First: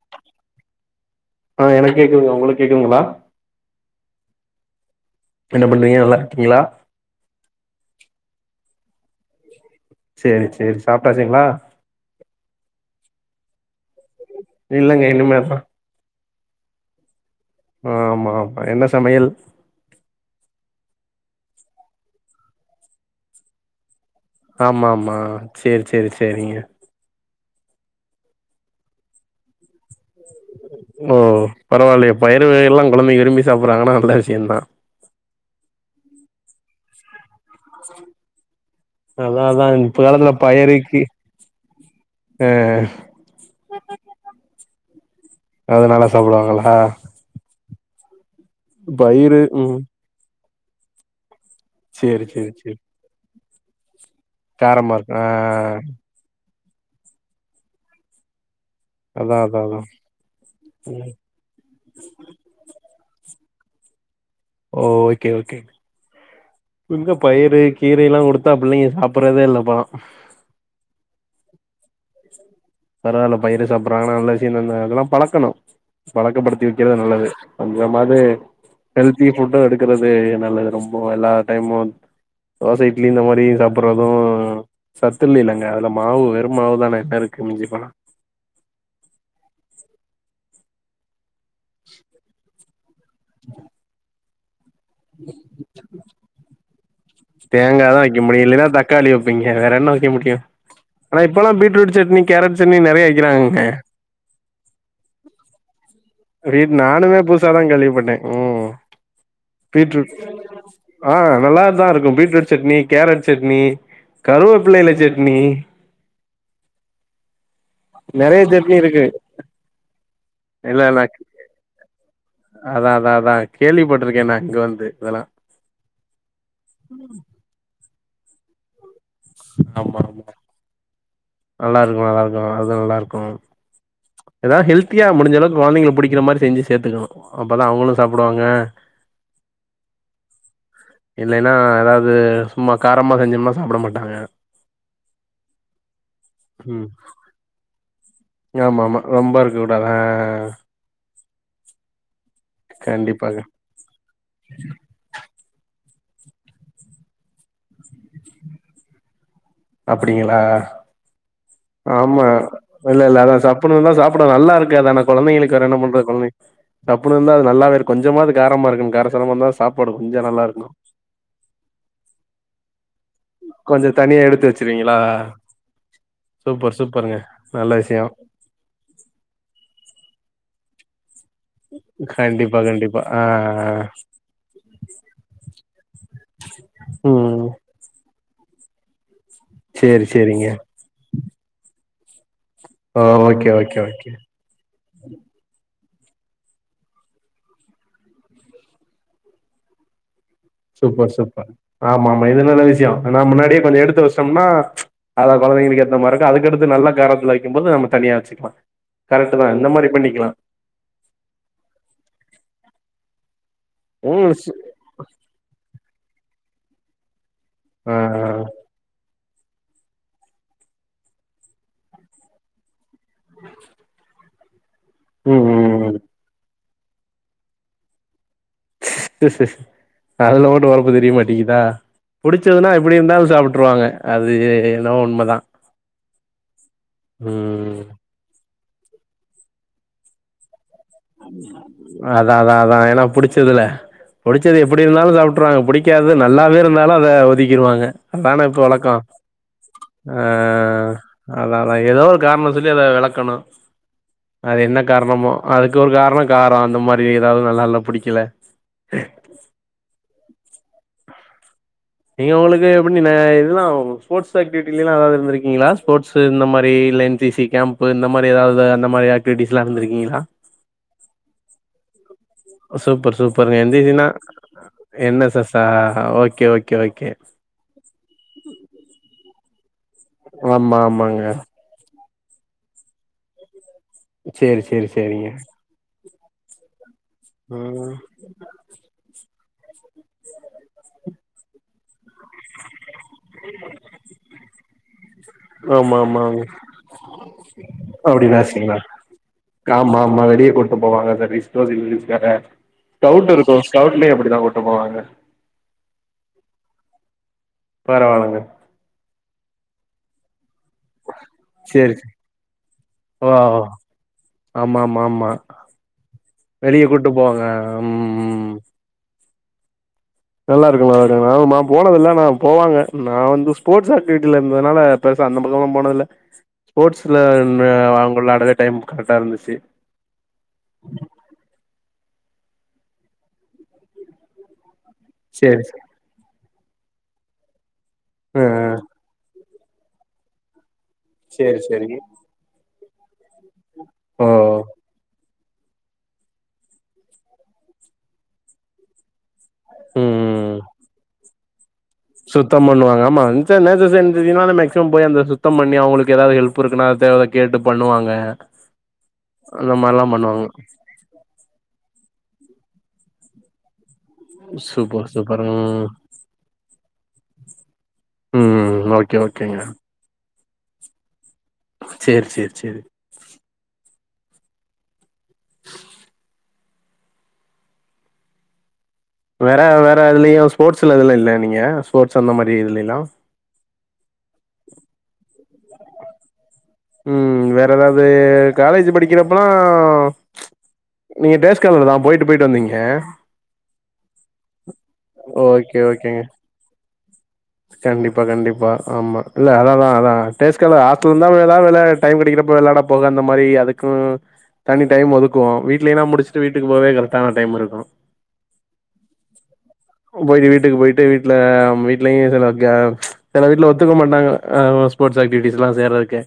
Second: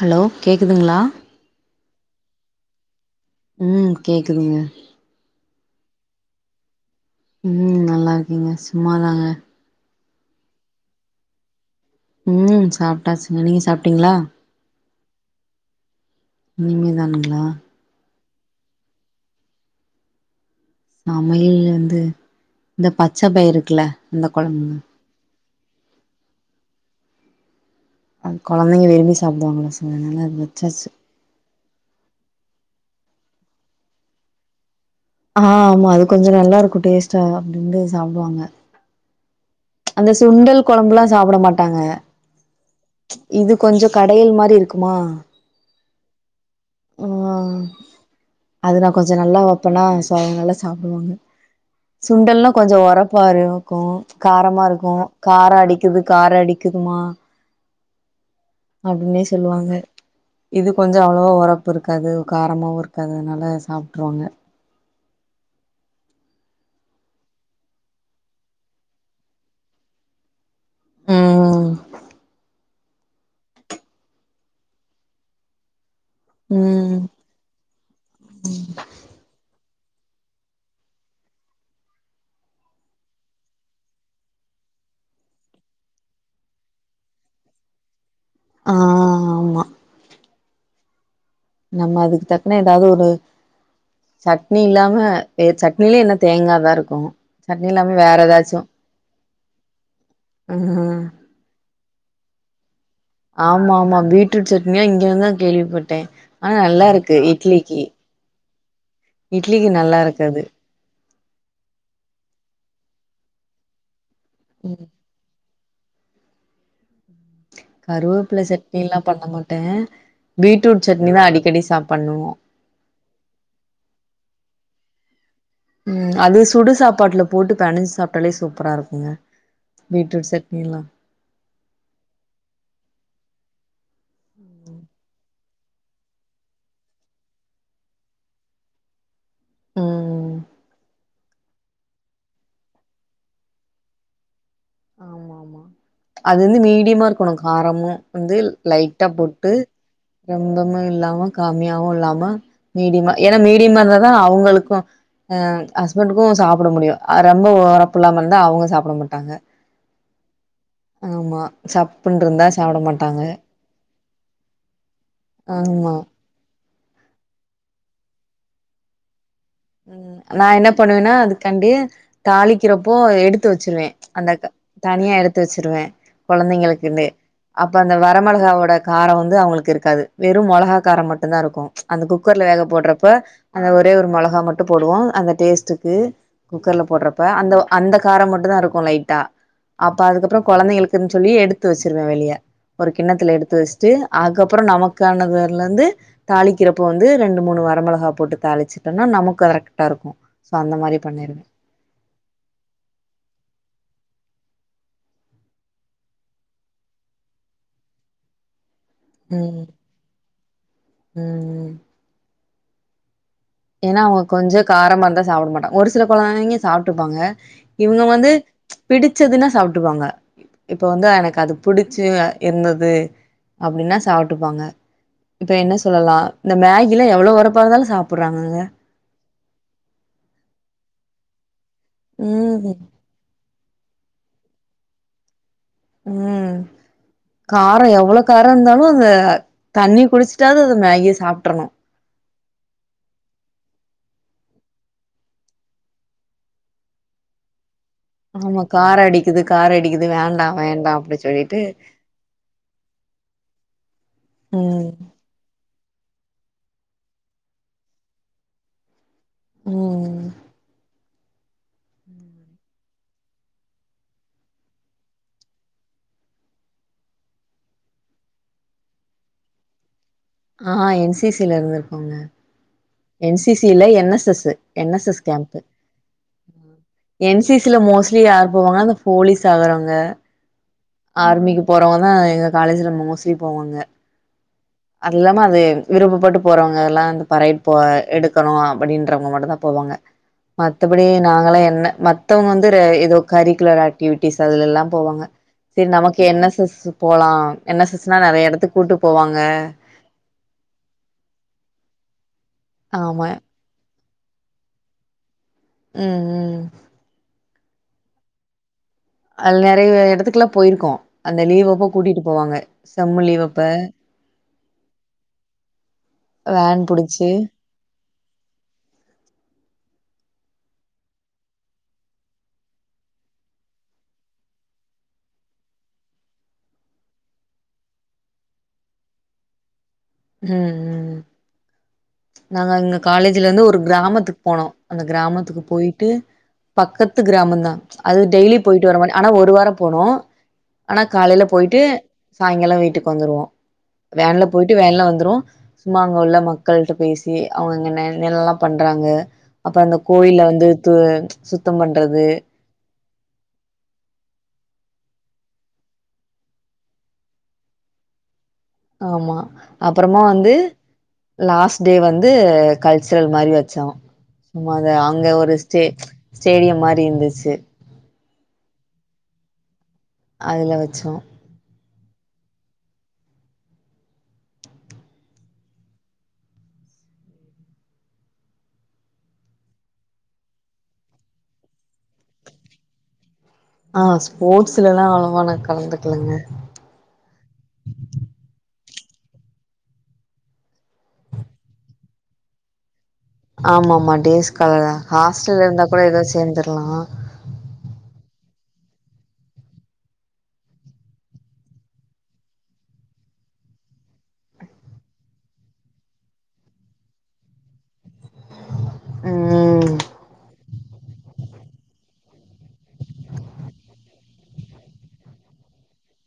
Hello கேட்குதுங்களா ஆ எனக் கேக்குதுங்க உங்களுக்கு கேக்குதுங்களா ம் கேக்குதுங்க என்ன பண்றீங்க நல்லாருக்கீங்களா ம் நல்லா இருக்கேங்க சும்மாதாங்க சரி சரி சாப்பிட்டாச்சுங்களா ம் சாப்பிட்டாச்சுங்க நீங்க சாப்பிட்டீங்களா இல்லங்க இனிமேதா இனிமேதானுங்களா ஆமா ஆமா என்ன சமையல் சமையல் வந்து இந்த பச்சை பயிரு இருக்குல அந்த கொழம்புங்க ஆம ஆமா சரி சரி சரிங்க அது கொழந்தைங்க விரும்பி சாப்பிடுவாங்களா சல்ல அதனால் அத வச்சாச்சு பரவால்லையே பயிரரு வகை எல்லாம் குழந்தைங்க விரும்பி சாப்பிட்றாங்கன்னா நல்ல விஷயம்தான் ஆஹ ஆமா அது கொஞ்சம் நல்லாருக்கும் டேஸ்ட்டா அப்படின்ந்து சாப்பிடுவாங்க அதா‌அதா அந்த சுண்டல் குழம்புல்லாம் சாப்பிட மாட்டாங்க ஆ இது கொஞ்சம் கடையல் மாதிரி இருக்குமா அதனால சாப்பிடுவாங்களா அது நா கொஞ்ச பயிறு நல்லா ம் வைப்பேன்னா ஸோ அவங்க நல்லா சாப்பிடுவாங்க சேரி சுண்டல்லா சேரி கொஞ்ச சேரி உரப்பா இருக்கு காரமா இருக்கும் இருக்கு ஆ கார அடிக்குறதுக்கு கார அடிக்குதுமா அப்டின்னே அதா அதா சொல்லுவாங்க அதா இது கொஞ்ச ம். அவ்ளவா உர உரப்பு இருக்காது தாவரமாக இருக்காது அதனால சாப்பிட்ருவாங்க ஓ ஓகே ஓகே எங்க பயிறு கீரையெல்லா குடுத்தா புள்ளைங்க சாப்பிடறதே இல்ல இப்பல்லா ம் பரவால பயிரு சாப்படுறாங்கன்னா நல்ல விஷயந்தான அந்த அதுல்லா பழக்கணு பழக்கப்படுத்தி வைக்கிறது ம் நல்லது கொஞ்சமாவது ஹெல்த்தி ஃபுட்டு எடுக்கறது நல்லது ரொம்ப எல்லா டைமு வந்த தோசை இட்லி இந்த மாறி சாப்பிடறது சத்து‌இல்லேலங்க அதுல மாவு வெறு மாவு தானே என்ன இருக்கு மிஞ்சு போனா ஆ ஆமா நம்ம அதுக்கு தக்கன ஏதாவது ஒரு சட்னி இல்லாம வே சட்னி இல்வ என்ன தேங்காயதா இருக்கு சட்னி இல்லாம தேங்காதா வேற வைக்க முடியு இல்லன்னா தக்காளி வைப்பங்க வேற என்ன வைக்க முடியு அ ஆனா இப்பல்லா பீட்ரூட் சட்னி கேரட் சட்னி நறைய ஆமா ஆமா பீட்ரூட் சட்னினா இங்க வந்து தா கேள்விப்பட்டே ஆனா ரீட் நல்லா இருக்கு நானுமே புதுசாதா இட்லிக்கு கேள்விப்பட்டே ம் இட்லிக்கு நல்லா பீட்ரூட் இருக்கு அது ஆ நல்லதா இருக்கு பீட்ரூட் சட்னி கேரட் சட்னி ம் கருவப்பில்லைல சட்னி கருவப்பில நெறைய சட்னி சட்னில்லா இருக்கு பண்ண மாட்ட இல்ல பீட்ரூட் இல்ல சட்னி தா அடிக்கடி சாப் பண்ணுவோ அதா அதா அதா கேள்விப்பட்ருக்கே நா இங்க வந்து இதெல்லா ம் அது சுடு சாப்பாட்டுல போட்டு பெணஞ்சு சாப்ட்டாலே சூப்பரா இருக்குங்க ஆமா ஆமா பீட்ரூட் சட் னிலா நல்லா இருக்கு நல்லா இருக்கு அது நல்லா இருக்கு எதா ஹெல்த்தியா முடிஞ்சளவு கொழந்தைகளுக்கு புடிக்கிற மாிரி செஞ்சு சேத்துக்கணு அப்பதா அவுங்களு சாப்டுவாங்க ம் இல்லைன்னா எதாவது சும்மா காரமா செஞ்சோம்னா சாப்ட மாட்டாங்க ஆமா ஆம் அது வந்து ம் மீடியமா இருக்கணு காரமு வந்து ஆமா ஆமா லைட்டா ரொம்ப போட்டு இருக்க கூடாது ஆ ரொம்பம இல்லாம காம்மியாவு இல்லாம மீடியமா ஏனா கண்டிப்பாக மீடியமா இருந்தாதா அவுங்களுக்கு அ ஹஸ்பண்ட்டுக்கு சாப்ட முடியு அ ரொம்ப ஒரப்புல்லாம இருந்தா அவுங்க சாப்ட மாட்டாங்க அப்படிங்களா ஆமா சப்புன்னு ஆமா இருந்தா சாப்ட இல்ல இல்ல மாட்டாங்க அதா சாப்புண இருந்தா சாப்பட நல்லா இருக்குதா ஆனா கொழந்தைங்களுக்கு வேற என்ன ஆமா பண்றது கொழந்தை சப்புன்னு இருந்தா அது நல்லாவே இரு கொஞ்சமாது காரமா இருக்ணு கார சாரம இருந்தா சாப்பாடு ம் கொஞ்ச நல்லா நா என்ன இருக்கணு பண்ணுவேன்னா அது காண்டி தாளிக்கிறப்போ எ எடுத்து வச்சிருவே கொஞ்ச தனியா அந்த எடுத்து வச்சிருவீங்களா தனியா எடுத்து வச்சிருவ சூப்பர் கொழந்தைங்களுக்குனு சூப்பருங்க நல்ல அப்ப அந்த விஷயோ வரமிளகாவோட காரோ வந்து அவுங்களுக்கு இருக்காது வெறு மொளகா கார மட் டுதா இருக்கு அந்த குக்கர்ல கண்டிப்பா வேக கண்டிப்பா போடுறப்ப ஆ அந்த ஒரே ஒரு மொளகா மட் போடுவோ அந்த டேஸ்டுக்கு குக்கர்ல போடுறப்ப ம் அந்த அந்த காரோ மட்டு தா இருக்கு லைட்டா அப்ப சேரி அதுக்கப்புறோ சேரிங்க கொழந்தைகளுக் குன் சொல்லி எடுத்து வச்சிருவ வெளிய ஒரு ஓ கிண்ணத்துல ஓகே எடுத்து ஓகே வச்சுட்டு ஓகே அதுக்கப்புறோ நமக் கானதுல இந்து தாளிக்கிறப்ப வந்து ரெண்டு மூணு வரமிளகா போட்டு தாளிச்சட்டோம்னா நமக் கு கரெக்ட்டா இருக்கு சூப்பர் சூப்பர் ஆமா ஆமா இது நல்ல விஷயோ ஆனா முன்னாடியே கொஞ்சோ எடுத்து வச்டோம்னா அதா கொழந்தைங்களுக்கு ஏத்த மாரி இருக்கு அதுக்கடுத்து நல்ல காரத்துல வைக்கும்போது நம்ம தனியா வச்சுக்கலா கரெக்ட்டு தா இந்த மாரி பண்ணிக்கலா ம் ம் ஏனா அவுங்க ம் சு கொஞ்சோ காரமா இருந்தா சாப்ட மாட்டாங்க ஒரு சில கொழந்தைங்க சாப்ட்டுபாங்க ஆ இவுங்க வந்து பிடிச்சதுன்னா சாப்ட்டுபாங்க இப்ப வந்து எனக்கு அது புடிச்சு இருந்துது அப்டின்னா சாப்டுப்பாங்க ம் இப்ப என்ன ம் சொல்லலா இந்த மேகிலா எவ்ளோ ஒரப்பா இருந்தாலு சாப் புறாங்கங்க அதுல மட்டு ஓரப்பு தெரிய மாட்டேங்கிதா புடிச்சதுன்னா ம் எப்டி இருந்தாலு சாப் ட்ருவாங்க அது என்னமோ உண்மதா ம் ம் காரோ எவ்ளோ காரோ இருந்தாலு அந்த தண்ணி குடிச்சிட்டாவது அந்த மேகி அதா அதா அதா ஏனா புடிச்சதுல புடுச்சது எப்டி இருந்தாலு சாப்ட்ருவாங்க புடிக்காதது நல்லாவே இருந்தாலு அத ஒதுக்கிருவாங்க அதானே இப்போ ஆமா வழக்கொ காரோ அடிக்குது காரோ அடிக்குது ஆ வேண்டா வேண்டா அப்டி சொல்லிட்டு அததா எதோ ஒரு காரண சொல்லி அத வெலக்கனு அது என்ன ம் காரணமோ அதுக்கு ஒரு காரணொ காரொ அந்த மாரி எதாவ்து நல்லால்ல புடிக்கல ம் நீங்க உங்களுக்கு எப்பிடின இதுல்லா ஸ்போர்ஸ் ஆக்டிவிட்டிலல்லா எதாவ்து இருந்துருக்கிங்களா ஸ்போர்ட்ஸு இந்த மாரி இல்ல என் சி சி கேம்ப்பு இந்த மாரி எதாவ்து அந்த மாரி ஆக்டிவிட்டிஸ்லா இருந்திருக்கீங்ளா? ஆ என் சி சி ல இருந்துருக்கோங்க என் சி சி இல்ல N S S N S S camp okay okay okay N C C ல மோஸ்லி யார் போவாங்கனா இந்த போலிஸ் ஆகுறவ்ங்க ஆமா ஆ ஆர்மிக்கு போறவ்ங்க தா எங்க காலேஜ்ல மோஸ்லி போவாங்க சேரி சேரி அது சேரிங்க இல்லாம அது விருப்பப்பட்டு போறவங்கல்லா இந்த பறையட் போ ம் எடுக்கனு அப்புடின்றவ்ங்க மட்டுதா போவாங்க மத்தபடி நாங்களா என்ன மத்தவுங்க வந்து ரே எ தோ கரிக்குலர் ஆக்டிவிட்டிஸ் அதுலல்லா போவாங்க சரி நமக்கு ஆமாமாங்க என் எஸ் எஸ் போலா என் எஸ் எஸ் னா அப்டிதா நெறைய எடத்துக்கு [unintelligible] கூட்டு போவாங்க ஆமாமா வெளிய‌ கூட் டுபோவாங்க சர்வீஸ் [unintelligible] ஆமா ஸ்கவுட் இருக்கு ஸ்கவுட்லயு அப்டிதா கூட்டு போவாங்க ம் ம் பரவால்லங்க அல் நெறைய எடத்துக்லா போயிருக்கோ அந்த லீவ் அப்ப சேரி சே கூட்டிட்டு போவாங்க செம்மு லீவ் அப்ப ஆமாமாமா வேன் வெளிய கூட்டு புடிச்சு போவாங்க அம் ம் நல்லாருக்கு [unintelligible] மா போனதில்ல ஆனா போவாங்க நா வந்து ஸ்போர்ட்ஸ் ஆக்டிவிட்டில இருந்ததுனால பெருசா அந்த பக்கல்லா போனதில்ல ஸ்போர்ட்ஸுல அந்த அவுங் வெளாடவே டைம் கரெக்டா இருந்துச்சு ம் ம் நாங்க இங்க காலேஜ்லந்து ஒரு கிராமத்துக்கு போனோ அந்த கிராமத்துக்கு சேரி சே போயி ட்டு பக்கத்து கிராமந் தா அது ஆ டெய்லி போய்ட்டு வர மா ஆனா ஒரு வார போனோ ஆனா காலைல சேரி போய்ட்டு சேரி சாய்ங்கால வீட்டுக்கு வந்துருவோ ஓ வேன்ல போய்ட்டு வேன்ல வந்துருவோ சும்மா அங்க உள்ள மக்கள்ட்ட பேசி அவுங்க அங்க என்ன என்னல்லா பண்றாங்க அப்ப அந்த கோயில ம் வந்து து சுத்தம் பண்றது சுத்தம் பண்ணுவாங்க ஆமா இன்ஸ நேஸஸ் என் சி சி னால மேக்சிமம் போயி அந்த சுத்தம் பண்ணி அவுங்களுக்கு எதாவ்து ஹெல் ப்புருக்குனா தேவ கேட்டு பண்ணுவாங்க ஆமா அந்த மாரிலா அப்புறமா பண்ணுவாங்க வந்து லாஸ்ட் டே வந்து கல்ச்சுரல் மாரி வச்சோ சும்மாத சூப்பர் அங்க சூப்பர் ஒரு ஸ்டே ஸ்டேடியம் மாரி இருந்துச்சு ம் ஓகே ஓகேங்க அதுல வச்சோ சேர் சேர் சேரி வேற வேற எதுலயு ஸ்போர்ட்ஸ்ல எதுல இல்ல நீங்க ஸ்போர்ட்ஸ் அந்த மாரி இதுலைலா ஆ ஸ்போர்ட்ஸ்லல்லா அளவா நா கலந்துக்லங்க ம் வேற எதாவ்து காலேஜ் படிக்கிறப்பலா நீங்க டே‌ ஸ்காலரு தா போயிட்டு போயிட்டு வந்தீங்க ஆமாமா டேஸ்காலர்தா ஹாஸ்டல்ல ஓகே இருந்தா கூட ஓகேங்க எதா சேந்துர்லா கண்டிப்பா கண்டிப்பா ஆமா இல்ல அதாதா அதா டேஸ்காலர்‌ ஹாஸ்டல்லந்தா எதா இதுல டைம் கெடைக்கிறப்ப வெளாட போக அந்த மாரி அதுக்கு தனி டைம் ஒதுக்குவோ வீட்லேனா முடிச்சுட்டு வீட்டுக்கு போவே கரக்டான டைம் இருக்கு ம் போயிட்டு வீட்டுக்கு போயிட்டு வீட்ல வீட் லையு செலங்க செல வீட்ல ஒத்துக்க மாட்டாங்க ஸ்போர்ட்ஸ் ஆக்டிவிட்டிஸ்லா சேறக்கு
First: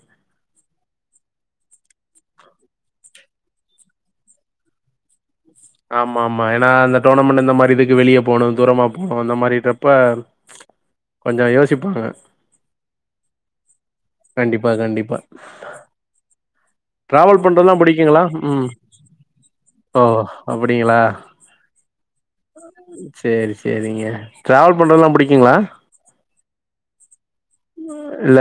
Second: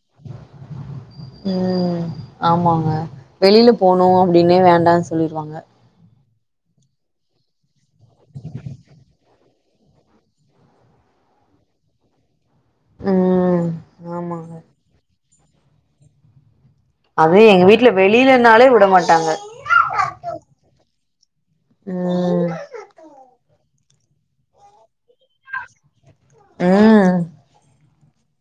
ம் ஆமாங்க வெளில போணு அப்டின்னே வேண்டா சொல்லிருவாங்க ஆமாமா ஏன்னா அந்த டூர்னமெண்ட் இந்த மாதிரி இதுக்கு வெளியே போணு தூரமா போணு அந்த மாரிட்ரப்ப கொஞ்சோ யோசிப்பாங்க ம் ஆமாங்க கண்டிப்பா கண்டிப்பா அதே டிராவல் எங்க பண்றதெல்லாம் வீட்ல புடிக்குங்களா? ம். வெளிலனாலே உட மாட்டாங்க ஓ! அப்படிங்களா? ம் சேரி செரிங்க டிரவல் பண்றதுல்லா புடிக்குங்ளா ம் ம் ஆமா இல்ல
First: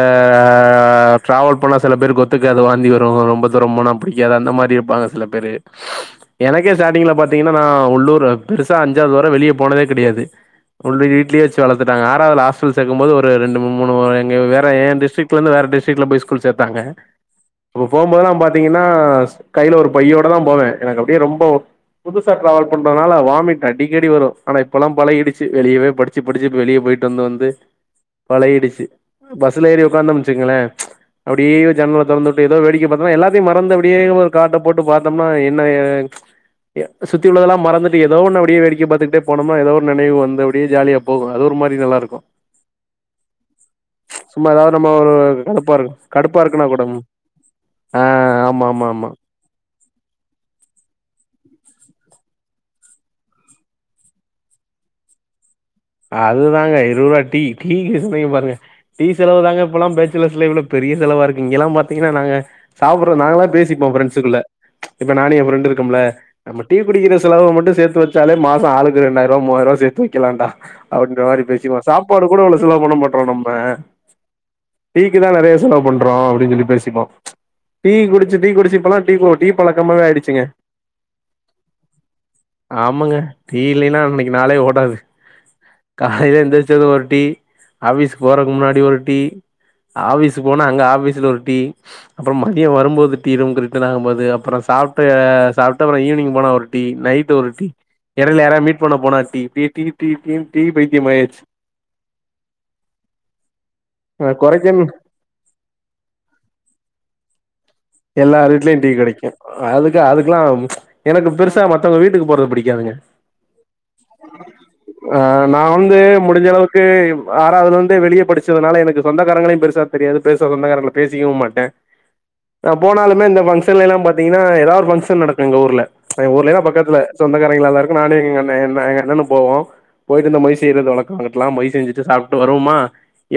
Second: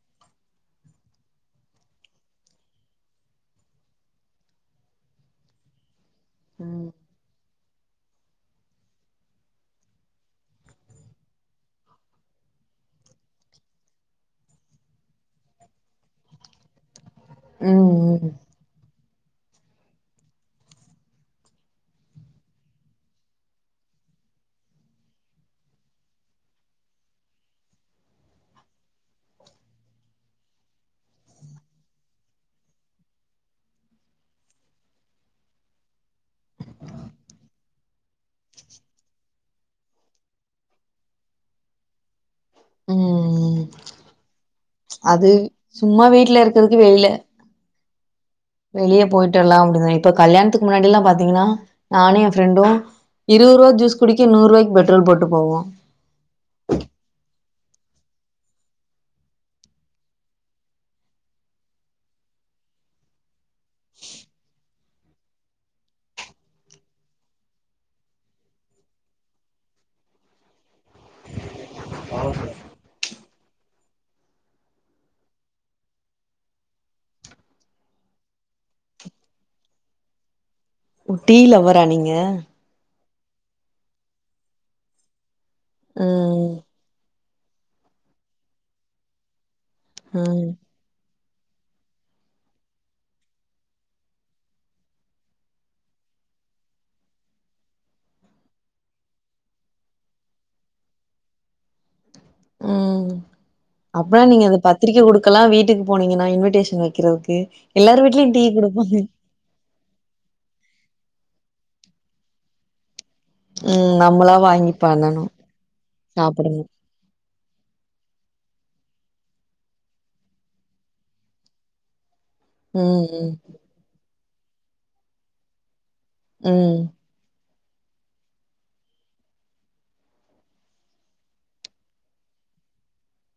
ட்ராவல் பண்ணா சில பேருக் ஒத்துகாது வாந்தி வரு ரொம்ப தூரோ போனா புடிக்காது அந்த மாரி இருப்பாங்க சில பேரு [unintelligible] எனக்கே ஸ்டார்டிங்ல பாத்தீங்கனா நா உள்ளூரு பெருசா அஞ்சாவது வர வெளிய போனதே கெடையாது உள்ள வீட்லே வச்சி வளத்துட்டாங்க ஆறாவது ஹாஸ்டல் சேக்கும் போது ஒரு ரெண்டு மூண் மூணு வாரோ எங்க வேற எ டிஸ்டிட்லந்து வேற டிஸ்டிட்ல போய் ஸ்கூல் சேர்த்தாங்க ம் போம்போது தா ம் பார்த் தீங்கன்னா கையில ஒரு பையோட தா போவே எனக்கு அப்டியே ரொம்போ புதுசா டிராவல் பண்றதுனால வாமிட் அடிக்கடி வரு ஆனா இப்பெல்லா பழகிடுச்சு வெியவே ப டிச்சு படிச்சு இப்ப வெளிய போயிட்டு வந்து வந்து பழகிடுச்சு பஸ்ல ஏறி உட்காந்தகம் வச்சுகங்ளே அப்டியே ஒரு ஜன்னல தொறந்துவுட்டு ஏதோ வேடிக்க பார்த்தோனா எல்லாத்தையு மறந்து அப்டியே ஒரு காட்ட போட்டு பார்த்தோம்னா என்ன சுத்தி உள்ளதல்லா மறந்துட்டு எதோ ஒன்னு அப்டியே வேடிக்க பாத்துக்ட்டே போனம்மா ஏதோ ஒரு நினைவு வந்த அப்டே ஜாலியா போகு அது ஒரு மாரி நல்லா இருக்கு ம் சும்மா ஏதாவது நம்ம ஒரு அது கடுப்பா இருக் சும்மா கடுப்பா வீட்ல இருக்குனா இருக்கறதுக்கு கூடம் வெளில ஆ ஆமா ஆமா வெளிய ஆமா போயிட்டு வர்லா அப்டிதா இப்ப கல்யாணத்துக் முன்னாடிலா பாத்தீங்கனா நானு என் ஃப்ரெண்டு இருவது ரூவா ஜூஸ் குடிக்க நூறுபாய்கு பெட்ரோல் போட்டு போவோ அதுதாங்க இருவதுரூவா டீ டீக்கு சொன்னீங்க பாருங்க டீ செலவு தாங்க இப்பல்ல பேச்சுலர்ஸ் லைஃப்ல பெரிய செலவா இருக்கு இங்கெல்லா பாத்தீங்கனா நாங்க சாப்புற நாங்களா பேசி ப்போ ஃப்ரெண்ட்ஸ்குள்ள இப்ப நானு என் ஃப்ரெண்ட்டு இருக்கம்ல நம்ம டீ குடிகிற செலவு மட்டு சேர்த்து வச்சாலே மாசோ ஆளுக்கு ரெண்டாயிர ரூவி மூவாயிர ரூவா சேத்து வைக்கலான்டா அப்டின்ற மாரி பேசிக்குவோ சாப்பாடு கூட இவ்ளோ செலவு பண்ண மாட்றோ நம்ம டீக்கு தா நறைய செலவு பண்றோ அப்டின் சொல்லி பேசிப்போ டீ குடிச்சு டீ குடிச்சு இப்பல்லா டீ டீ பழக்கமாவே ஆயிடுச்சுங்க டீ லவ்வரா நீங்க ஆமாங்க டீ இல்லைன்னா அன்னைக்கி நாளே ஓடாது காலைல ம் எந்திரிச்சது ஒரு டீ ஆஃபீஸ்க்கு போறக்கு முன்னாடி ஒரு டீ ஆஃபிஸ்க்கு ம் போனா அங்க ஆஃபீஸ்ல ஒரு டீ அப்புறோ மதியோ வரும்போது டீ ரூம்க்கு ரிட்டர்ன் ஆகும் போது அப்புற சாப்ட்டு சாப்ட்டு அப்புற ஈவ்னிங் போனா டீ நைட் ஒரு டீ இடைல யாரா மீட் பண்ண போனா tea tea tea tea tea tea பைத்தியம் ஆய்யாச்சு ம் அப்பனா ஆ நீங்க அத கொறைக்கன் பத்திரிக்க குடுக் க்கல்லா வீட்டுக்கு போனீங்கினா இன்விடேஷன் வெக்கிறதுக்கு எல்லார் வீட்லயு டீ கெடைக்கு அதுக்கா அதுக்குலா எனக்கு பெருசா மத்தவங்க வீட்டுக்கு போறது புடிக்காதுங்க ம் நம்மளா வாங்கி அ பண்ணணு நா வந்து சாப்புடணு முடிஞ்சளவுக்கு ஆறாவதுலிந்தே வெளிய படிச்சதுனால எனக்கு சொந்தாரங்களையு பெருசா தெரியாது பெருசா சொந்தக்காரங்கள பேசிக்கவு மாட்டே போனாலுமே ம் இந்த ஃபங்கஷன்லெலா பாத்தீங்கினா எதாவ் ஒரு ஃபங்க்ஷன் நடக்கு எங்க ஊர்ல அ ஊர்லன்னா ம் பக்கத்ல சொந்தக்காரங்லாதா இருக்கு நானு எங்க அண்ணே என்ன எங்க அண்ணணு போவோ போய்ட்டு இந்த மொய் செய்யறது வழக்கம் அங்கிட்லா மொய் செஞ்சுட்டே சாப்ட்டு வருவுமா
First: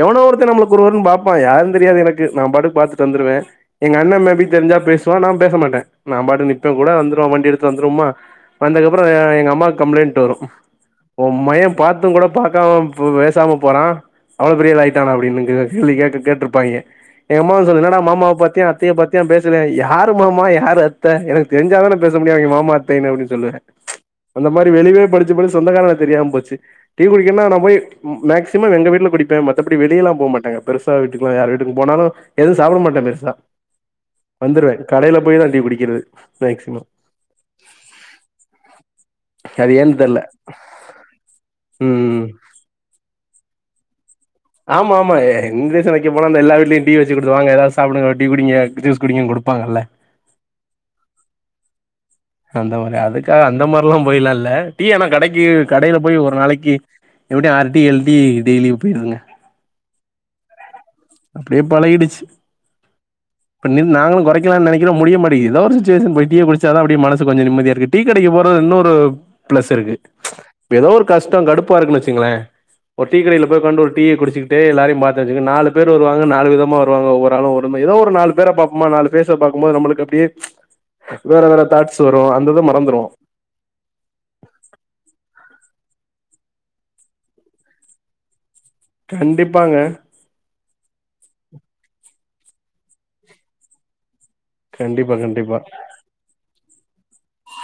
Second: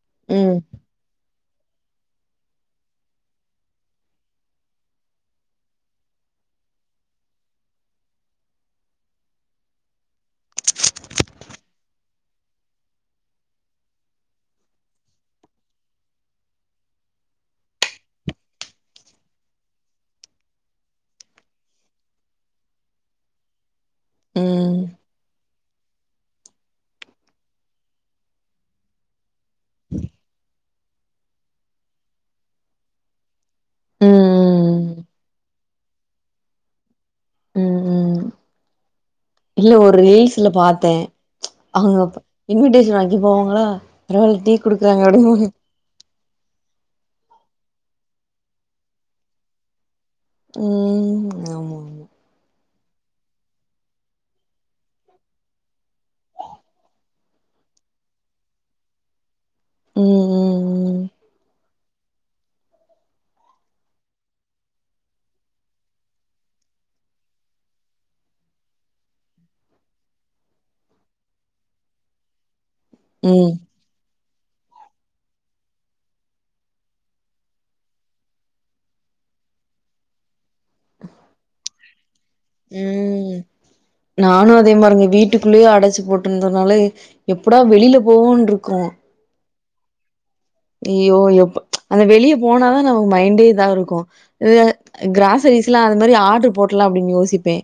எவனோ ஒருத்தே ம் நம்மள குறுகுறுனு பாப்பான் யாருன் தெரியாது எனக்கு நா பாட்டுக் பாத்துட்டு வந்துருவே எங்க அண்ணே மேபி தெரிஞ்சா பேசுவா நா பேச மாட்டே நா பாட்டுக் நிப்பங்கூட வந்துருவு வண்டி எடுத்து வந்துருவும்மா வந்தக்கப்புறோ எங்க அம்மாக் கம்ப்ளைண்ட் வரு உ மையே பாத்துங்கூட பாக்காம ப பேசாம போறா அவ்ளோ பெரியவனா ஆய்ட்டானா அப்டின்னு க கேள்வி கேட்ரு கேட்ருப்பாய்ங்க எங்க அம்மா வந் சொல்லு இன்னாடா மாமாவ பாத்தியா அ த்தய பாத்திய பேசலே யாரு மாமா யாரு அத்த எனக்கு தெரிஞ்சாதானே பேச முடியு அவுங்க மாமா அத்தைன்னு அப்டின் சொல்லுவே அந்த மாரி ம் வெளிவே படிச்சு படிச் சு சொந்தகாரங்ள தெரியாம் போச்சு டீ குடிக்கன்னா நா போய் மேக்சிமம் எங்க வீட்ல குடிப்பே மத் தபடி வெளியலா போமாட்டங்க பெருசா வீட்டுக்லா யார் வீட்டுக்கு போனாலு எதுவு சாப்பட மாட்டே பெருசா ம் வந்துருவே ம் கடையில போய்தா டீ குடிக்கிறது மேக்சிமம் ம் ம் இல்ல அது ஒரு ஏன்னு தெர்ல ரீல்ஸ்ல பாத்தே அவுங்கப் ம் இன்விடேஷன் வெக்க போவாங்களா பரவால்லிங் ஆமா ஆமா எ இன்விடேஸன் வெ க்க போனா இந்த எல்லா வீட்லயு வெச்சு குடுத்துவாங்க எதாவ்து சாப்டுங்க டீ குடிங்க ஜூல்ஸ் குடிங்கன் குடுப்பாங்கல்ல ம் ஆமா ஆமா அந்த மாரி அதுக்காக அந்த மார்ல்லா போய்லா இல்ல டீ ஆனா கடைக்கு கடையில போய் ஒரு நாளைக்கி எப்படியு ஆறு டீ எழு டீ டெய்லியு போய்டுங்க ம் ம் ம் அப்படியே பழகிடுச்சு இப்ப நி நாங்களு கொறைக்கலான் நெனைக்கிறோ முடிய மாட்டிக்கி எதா ஒரு சுச்சுவேஸன் போய் டீய குடிச்சாதா அப்படியே மனசு கொஞ்சோ நிம்மதியாருக்கு டீ கடைக்கு போறது இன்னொரு ப்ளஸ் இருக்கு இப்ப எதோ ஒரு கஷ்டோ கடுப்பா இருக்குன் வெச்சுங்களே ஒரு டீ ம் கடையில ம் போய் உக்காண்டு ஒரு டீய குடிச்சிகிட் டு எல்லாரியு பாத்த வெச்சிக்க நாலு பேரு வருவங்க நாலு விதமா வருவாங்க ஒவ்வொரு ஆளு ஒவ்வொரு மாரி எதோ ஒரு நாலு பேர பாப்போமா நாலு ஃபேஸ பாக்கும்போது நம்பளுக் அப்டியே வேற வேற தாட்ஸ் வரு அந்தித மறந்திருவோ ம் நானு அதே மாரிங்க வீட்டுக்குள்ளயே அடச்சி போட்டுந்தனால எப்படா வெளில போவோன்ட்ருக்கோ கண்டிப்பாங்க அய்யோ எப் அந்த வெளிய போனாதா நமக்கு மைண்டே இதா இருக்கு கண்டிப்பா [unintelligible] கண்டிப்பா கிராசரிஸ்லா அந்தமாரி ஆடரு போட்டுல்லா அப்டின் யோசிப்பே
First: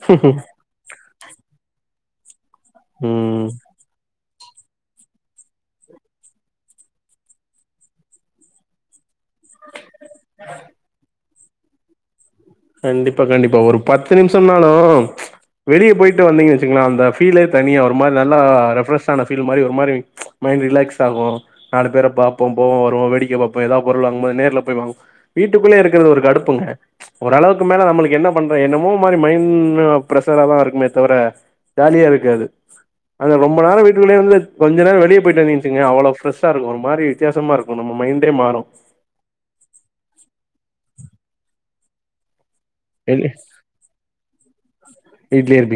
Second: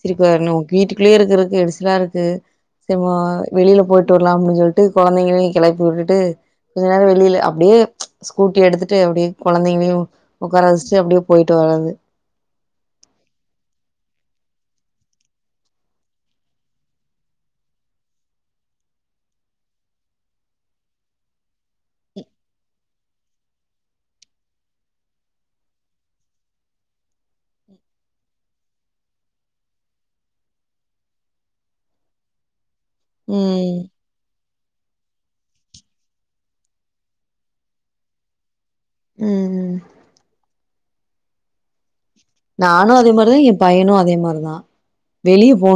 செரி இப்ப ன்னு வீட்டுக்குள்ளயே இருக்கிறக்கு எரிசலா இருக்கு சும்மா ம் வெளில போயிட்டு வர்லா அப்டின் சொல்ட்டு கொழந்தைங்களையு கெளப்பி வுட்டுட்டு கொஞ்ச நேரோ வெளில அப்டியே ஸ்கூட்டி எடுத்துட்டு அப்டியே கொழந்தைங்களயு உக்கார வெஷ்ட்டு அப்டியே போய்ட்டு வரது கண்டிப்பா கண்டிப்பா ஒரு பத்து நிம்ஷம்னாலு வெளிய போய்ட்டு வந்தீங்ன் வெச்சுங்ளே அந்த ஃபீலே தனியா ஒரு மாரி நல்லா ரெஃப்ரெஷ்ஷான ஃபீல் மாரி ஒரு மாரி மைண்ட் ரிலாக்ஸ் ஆகு நாலு பேர பாப்போம் போவோ வருவோ வேடிக்க பாப் எதா பொருள் வாங்கும் போது நேர்ல போய் வாங்கு வீட்டுக்குள்ளே இருக்கறது ஒரு கடுப்புங்க ஓரளவுக்கு மேல நம்மளுக்கு என்ன பண்றோ என்னமோ மாரி மைண்ட் பிரெஷ்ஷரா தா இருக்குமே தவர ஜாலியா இருக்காது அது ரொம்ப ம் நேரம் வீட் குள்ளேந்து கொஞ்ச நேரோ வெளிய போயிட்டு வந்தீங்க வச்சுங்க அவ்ளோ ஃப்ரெஷ்ஷா இருக்கு ஒரு மாரி வித்தியாசமா இருக்கு நம்ம மைண்டே மாறு ம் ம் நானு அதே மாரிதா எ பையனு அதே மாரிதா வெளிய இட்லி போ இருக்கு